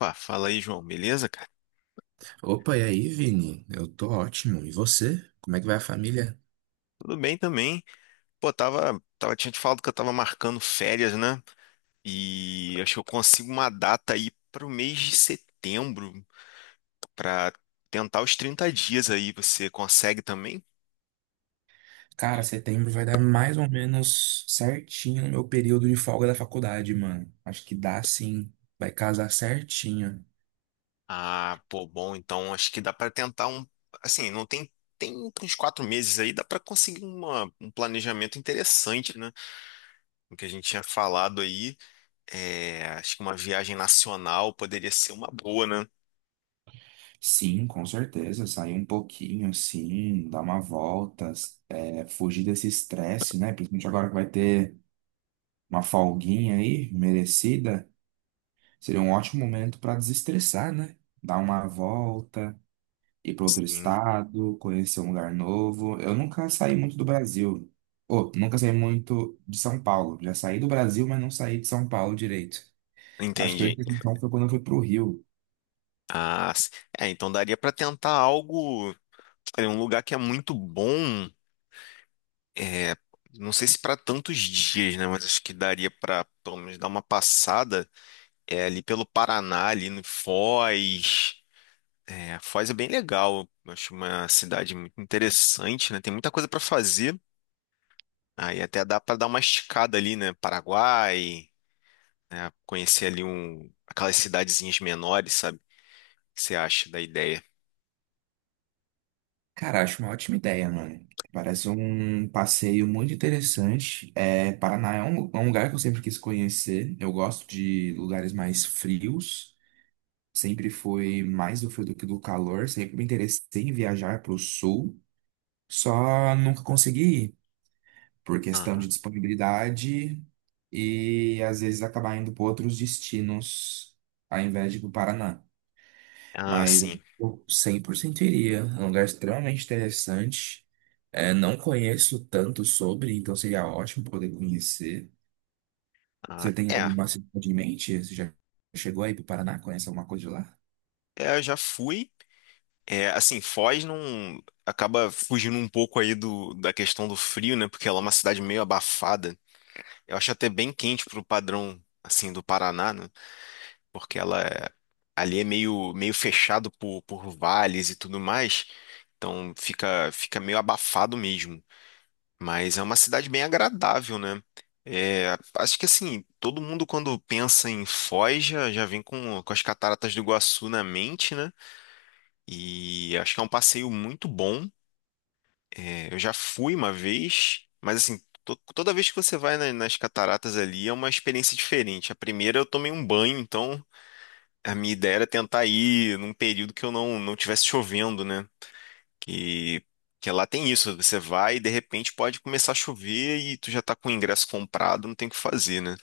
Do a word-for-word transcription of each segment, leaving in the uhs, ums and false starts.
Opa, fala aí, João. Beleza, cara? Opa, e aí, Vini? Eu tô ótimo. E você? Como é que vai a família? Tudo bem também. Pô, tava, tava, tinha te falado que eu tava marcando férias, né? E acho que eu consigo uma data aí pro mês de setembro pra tentar os trinta dias aí. Você consegue também? Cara, setembro vai dar mais ou menos certinho no meu período de folga da faculdade, mano. Acho que dá sim. Vai casar certinho. Ah, pô, bom, então acho que dá pra tentar um, assim, não tem tem uns quatro meses aí, dá pra conseguir uma, um planejamento interessante, né? O que a gente tinha falado aí, é, acho que uma viagem nacional poderia ser uma boa, né? Sim, com certeza. Sair um pouquinho, assim, dar uma volta, é, fugir desse estresse, né? Principalmente agora que vai ter uma folguinha aí, merecida. Seria um ótimo momento pra desestressar, né? Dar uma volta ir para outro Sim. estado, conhecer um lugar novo. Eu nunca saí muito do Brasil. Ou, nunca saí muito de São Paulo. Já saí do Brasil, mas não saí de São Paulo direito. Acho que a Entendi. única exceção foi quando eu fui pro Rio. Ah, s- é, então daria para tentar algo, é, um lugar que é muito bom, é, não sei se para tantos dias, né, mas acho que daria para pelo menos dar uma passada é, ali pelo Paraná, ali no Foz. É, Foz é bem legal, eu acho uma cidade muito interessante, né, tem muita coisa para fazer. Aí até dá para dar uma esticada ali, né, Paraguai, né, conhecer ali um, aquelas cidadezinhas menores, sabe? O que você acha da ideia? Cara, acho uma ótima ideia, mano. Parece um passeio muito interessante. É, Paraná é um, é um lugar que eu sempre quis conhecer. Eu gosto de lugares mais frios. Sempre foi mais do frio do que do calor. Sempre me interessei em viajar para o sul. Só nunca consegui por questão de Aham. disponibilidade e às vezes acabar indo para outros destinos ao invés de ir para o Paraná. Ah, Mas sim. eu cem por cento iria. É um lugar extremamente interessante. É, não conheço tanto sobre, então seria ótimo poder conhecer. Ah, Você tem é. alguma cidade em mente? Você já chegou aí para o Paraná? Conhece alguma coisa de lá? É, eu já fui. É, assim, Foz não acaba fugindo um pouco aí do, da questão do frio, né? Porque ela é uma cidade meio abafada. Eu acho até bem quente pro padrão, assim, do Paraná, né? Porque ela é, ali é meio, meio fechado por, por vales e tudo mais. Então fica, fica meio abafado mesmo. Mas é uma cidade bem agradável, né? É, acho que assim, todo mundo quando pensa em Foz já, já vem com, com as cataratas do Iguaçu na mente, né? E acho que é um passeio muito bom. É, eu já fui uma vez, mas assim, to- toda vez que você vai na- nas cataratas ali é uma experiência diferente. A primeira eu tomei um banho, então a minha ideia era tentar ir num período que eu não não tivesse chovendo, né? Que que lá tem isso, você vai e de repente pode começar a chover e tu já tá com o ingresso comprado, não tem o que fazer, né?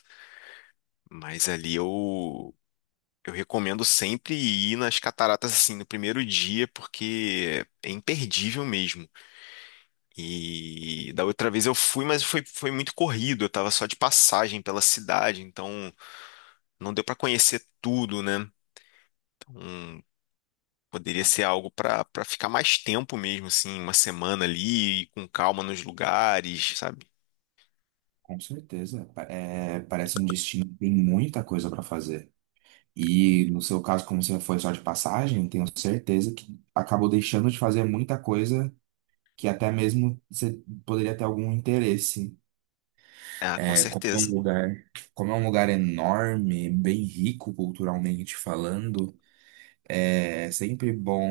Mas ali eu eu recomendo sempre ir nas cataratas assim no primeiro dia, porque é imperdível mesmo. E da outra vez eu fui, mas foi, foi muito corrido. Eu tava só de passagem pela cidade, então não deu pra conhecer tudo, né? Então, poderia ser algo pra para ficar mais tempo mesmo, assim, uma semana ali, e com calma nos lugares, sabe? Com certeza. Pa- é, parece um destino que tem muita coisa para fazer. E no seu caso, como você foi só de passagem, tenho certeza que acabou deixando de fazer muita coisa que até mesmo você poderia ter algum interesse. Ah, com É, como é um certeza. lugar, Como é um lugar enorme, bem rico culturalmente falando, é sempre bom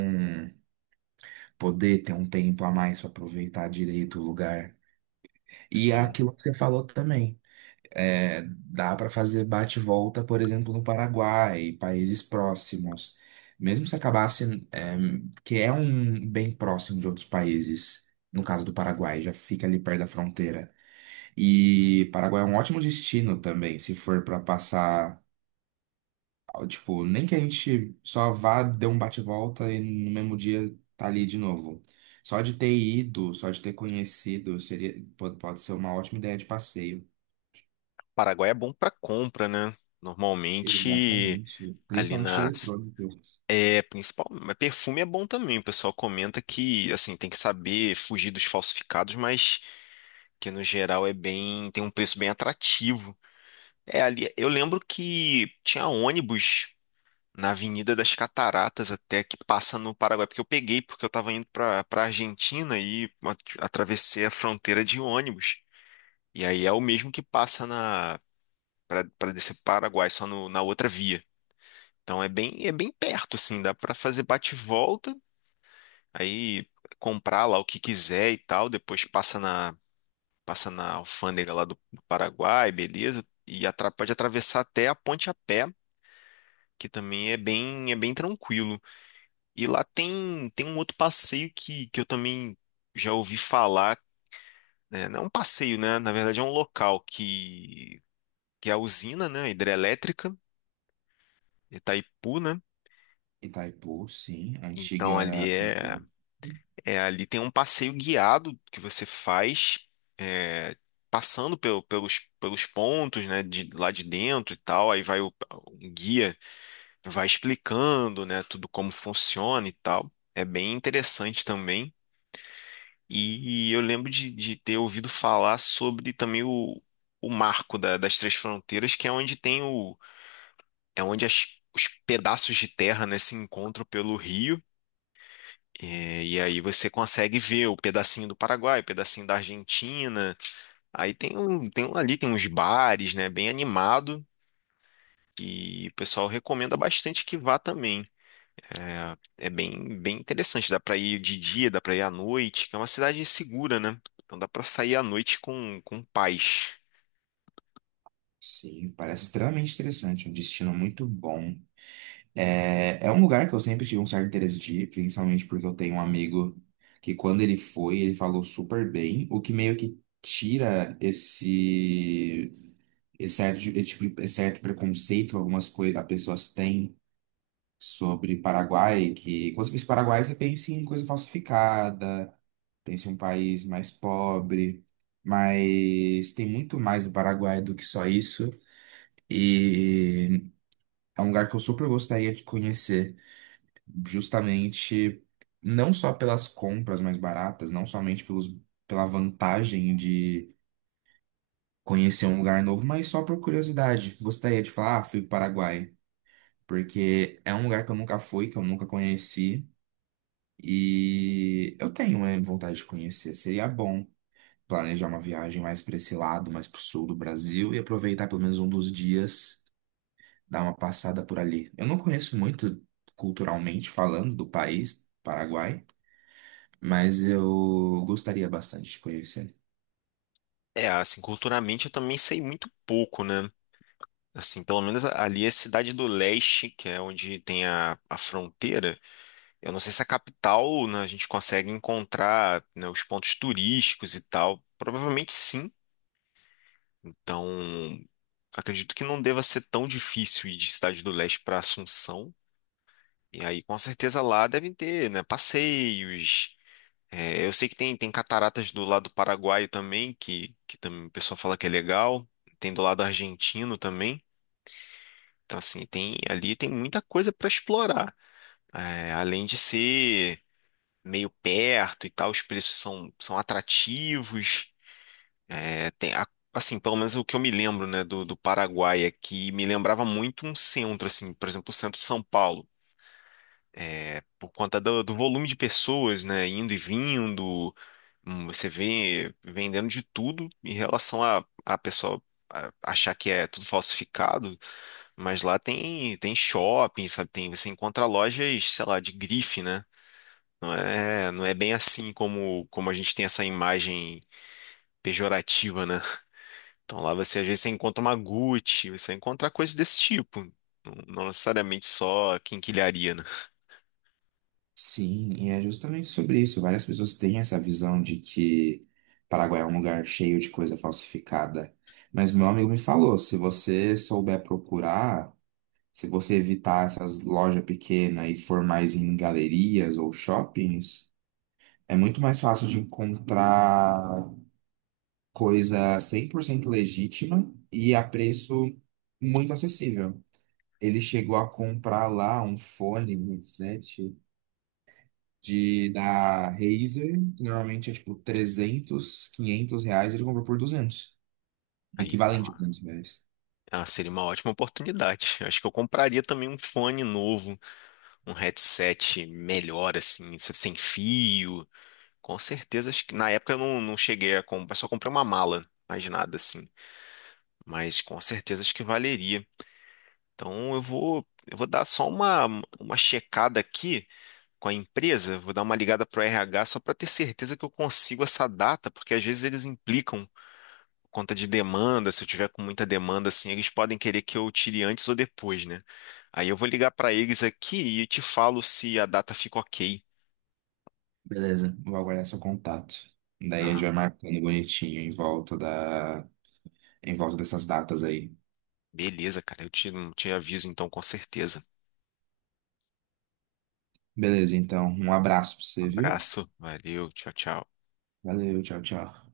poder ter um tempo a mais para aproveitar direito o lugar. E é Sim. aquilo que você falou também. É, dá para fazer bate volta, por exemplo, no Paraguai, países próximos. Mesmo se acabasse, é, que é um bem próximo de outros países, no caso do Paraguai, já fica ali perto da fronteira. E Paraguai é um ótimo destino também, se for para passar, tipo, nem que a gente só vá, dê um bate volta e no mesmo dia tá ali de novo. Só de ter ido, só de ter conhecido, seria, pode, pode ser uma ótima ideia de passeio. Paraguai é bom pra compra, né? Normalmente Exatamente. ali Principalmente de nas eletrônico. é, principal, mas perfume é bom também. O pessoal comenta que, assim, tem que saber fugir dos falsificados, mas que no geral é bem, tem um preço bem atrativo. É ali, eu lembro que tinha ônibus na Avenida das Cataratas até que passa no Paraguai, porque eu peguei porque eu estava indo para para Argentina e at- atravessei a fronteira de ônibus. E aí é o mesmo que passa na para para descer pro Paraguai, só no- na outra via. Então é bem é bem perto assim, dá para fazer bate e volta, aí comprar lá o que quiser e tal, depois passa na passa na alfândega lá do do Paraguai, beleza? E atra- pode atravessar até a ponte a pé, que também é bem, é bem tranquilo. E lá tem, tem um outro passeio que, que eu também já ouvi falar, né? Não é um passeio, né? Na verdade é um local que, que é a usina, né? Hidrelétrica, Itaipu, né? Itaipu, sim. A Então ali antiga. é, é ali tem um passeio guiado que você faz é, passando pelo- pelos, pelos pontos, né, de, lá de dentro e tal, aí vai o, um guia vai explicando, né, tudo como funciona e tal. É bem interessante também. E eu lembro de, de ter ouvido falar sobre também o, o marco da- das três fronteiras, que é onde tem o, é onde as- os pedaços de terra, né, se encontram pelo rio. É, e aí você consegue ver o pedacinho do Paraguai, o pedacinho da Argentina. Aí tem um, tem um ali, tem uns bares, né, bem animado. E o pessoal recomenda bastante que vá também. É é bem, bem interessante. Dá pra ir de dia, dá pra ir à noite, que é uma cidade segura, né? Então dá pra sair à noite com, com paz. Sim, parece extremamente interessante. Um destino muito bom. É, é um lugar que eu sempre tive um certo interesse de ir, principalmente porque eu tenho um amigo que, quando ele foi, ele falou super bem, o que meio que tira esse. Esse certo, de- esse tipo de- esse certo preconceito que algumas coisas as pessoas têm sobre Paraguai, que quando você pensa em Paraguai, você pensa em coisa falsificada, pensa em um país mais pobre, mas tem muito mais no Paraguai do que só isso. E é um lugar que eu super gostaria de conhecer, justamente não só pelas compras mais baratas, não somente pelos, pela vantagem de conhecer um lugar novo, mas só por curiosidade. Gostaria de falar, ah, fui para o Paraguai, porque é um lugar que eu nunca fui, que eu nunca conheci. E eu tenho né, vontade de conhecer. Seria bom planejar uma viagem mais para esse lado, mais para o sul do Brasil e aproveitar pelo menos um dos dias, dar uma passada por ali. Eu não conheço muito culturalmente falando do país, Paraguai, mas eu gostaria bastante de conhecer. É, assim, culturalmente eu também sei muito pouco, né? Assim, pelo menos ali é Cidade do Leste, que é onde tem a, a fronteira. Eu não sei se a capital, né, a gente consegue encontrar, né, os pontos turísticos e tal. Provavelmente sim. Então, acredito que não deva ser tão difícil ir de Cidade do Leste para Assunção. E aí, com certeza lá devem ter, né, passeios. É, eu sei que tem, tem cataratas do lado paraguaio também, que, que também o pessoal fala que é legal. Tem do lado argentino também. Então, assim, tem, ali tem muita coisa para explorar. É, além de ser meio perto e tal, os preços são, são atrativos. É, tem, a- assim, pelo menos o que eu me lembro, né, do, do Paraguai é que me lembrava muito um centro, assim, por exemplo, o centro de São Paulo. É, por conta do, do volume de pessoas, né, indo e vindo, hum, você vê vendendo de tudo em relação a, a pessoa a- achar que é tudo falsificado, mas lá tem tem shopping, sabe, tem você encontra lojas, sei lá, de grife, né? Não é não é bem assim como como a gente tem essa imagem pejorativa, né? Então lá você às vezes você encontra uma Gucci, você encontra coisas desse tipo. Não, não necessariamente só quinquilharia, né? Sim, e é justamente sobre isso. Várias pessoas têm essa visão de que Paraguai é um lugar cheio de coisa falsificada. Mas meu amigo me falou, se você souber procurar. Se você evitar essas lojas pequenas e for mais em galerias ou shoppings, é muito mais fácil de encontrar coisa cem por cento legítima e a preço muito acessível. Ele chegou a comprar lá um fone, um headset de, da Razer, que normalmente é tipo trezentos quinhentos reais, ele comprou por duzentos Aí. equivalente a duzentos reais. Ah, seria uma ótima oportunidade. Eu acho que eu compraria também um fone novo, um headset melhor, assim, se- sem fio. Com certeza, acho que na época eu não, não cheguei a comprar, só comprei uma mala, mais nada assim. Mas com certeza acho que valeria. Então eu vou, eu vou dar só uma, uma checada aqui com a empresa, vou dar uma ligada pro R H só para ter certeza que eu consigo essa data, porque às vezes eles implicam conta de demanda, se eu tiver com muita demanda, assim, eles podem querer que eu tire antes ou depois, né? Aí eu vou ligar para eles aqui e te falo se a data fica ok. Beleza, vou aguardar seu contato. Daí a gente Ah, vai marcando bonitinho em volta da em volta dessas datas aí. beleza, cara. Eu te, te aviso então, com certeza. Beleza, então, um abraço pra Um você, viu? abraço, valeu, tchau, tchau. Valeu, tchau, tchau.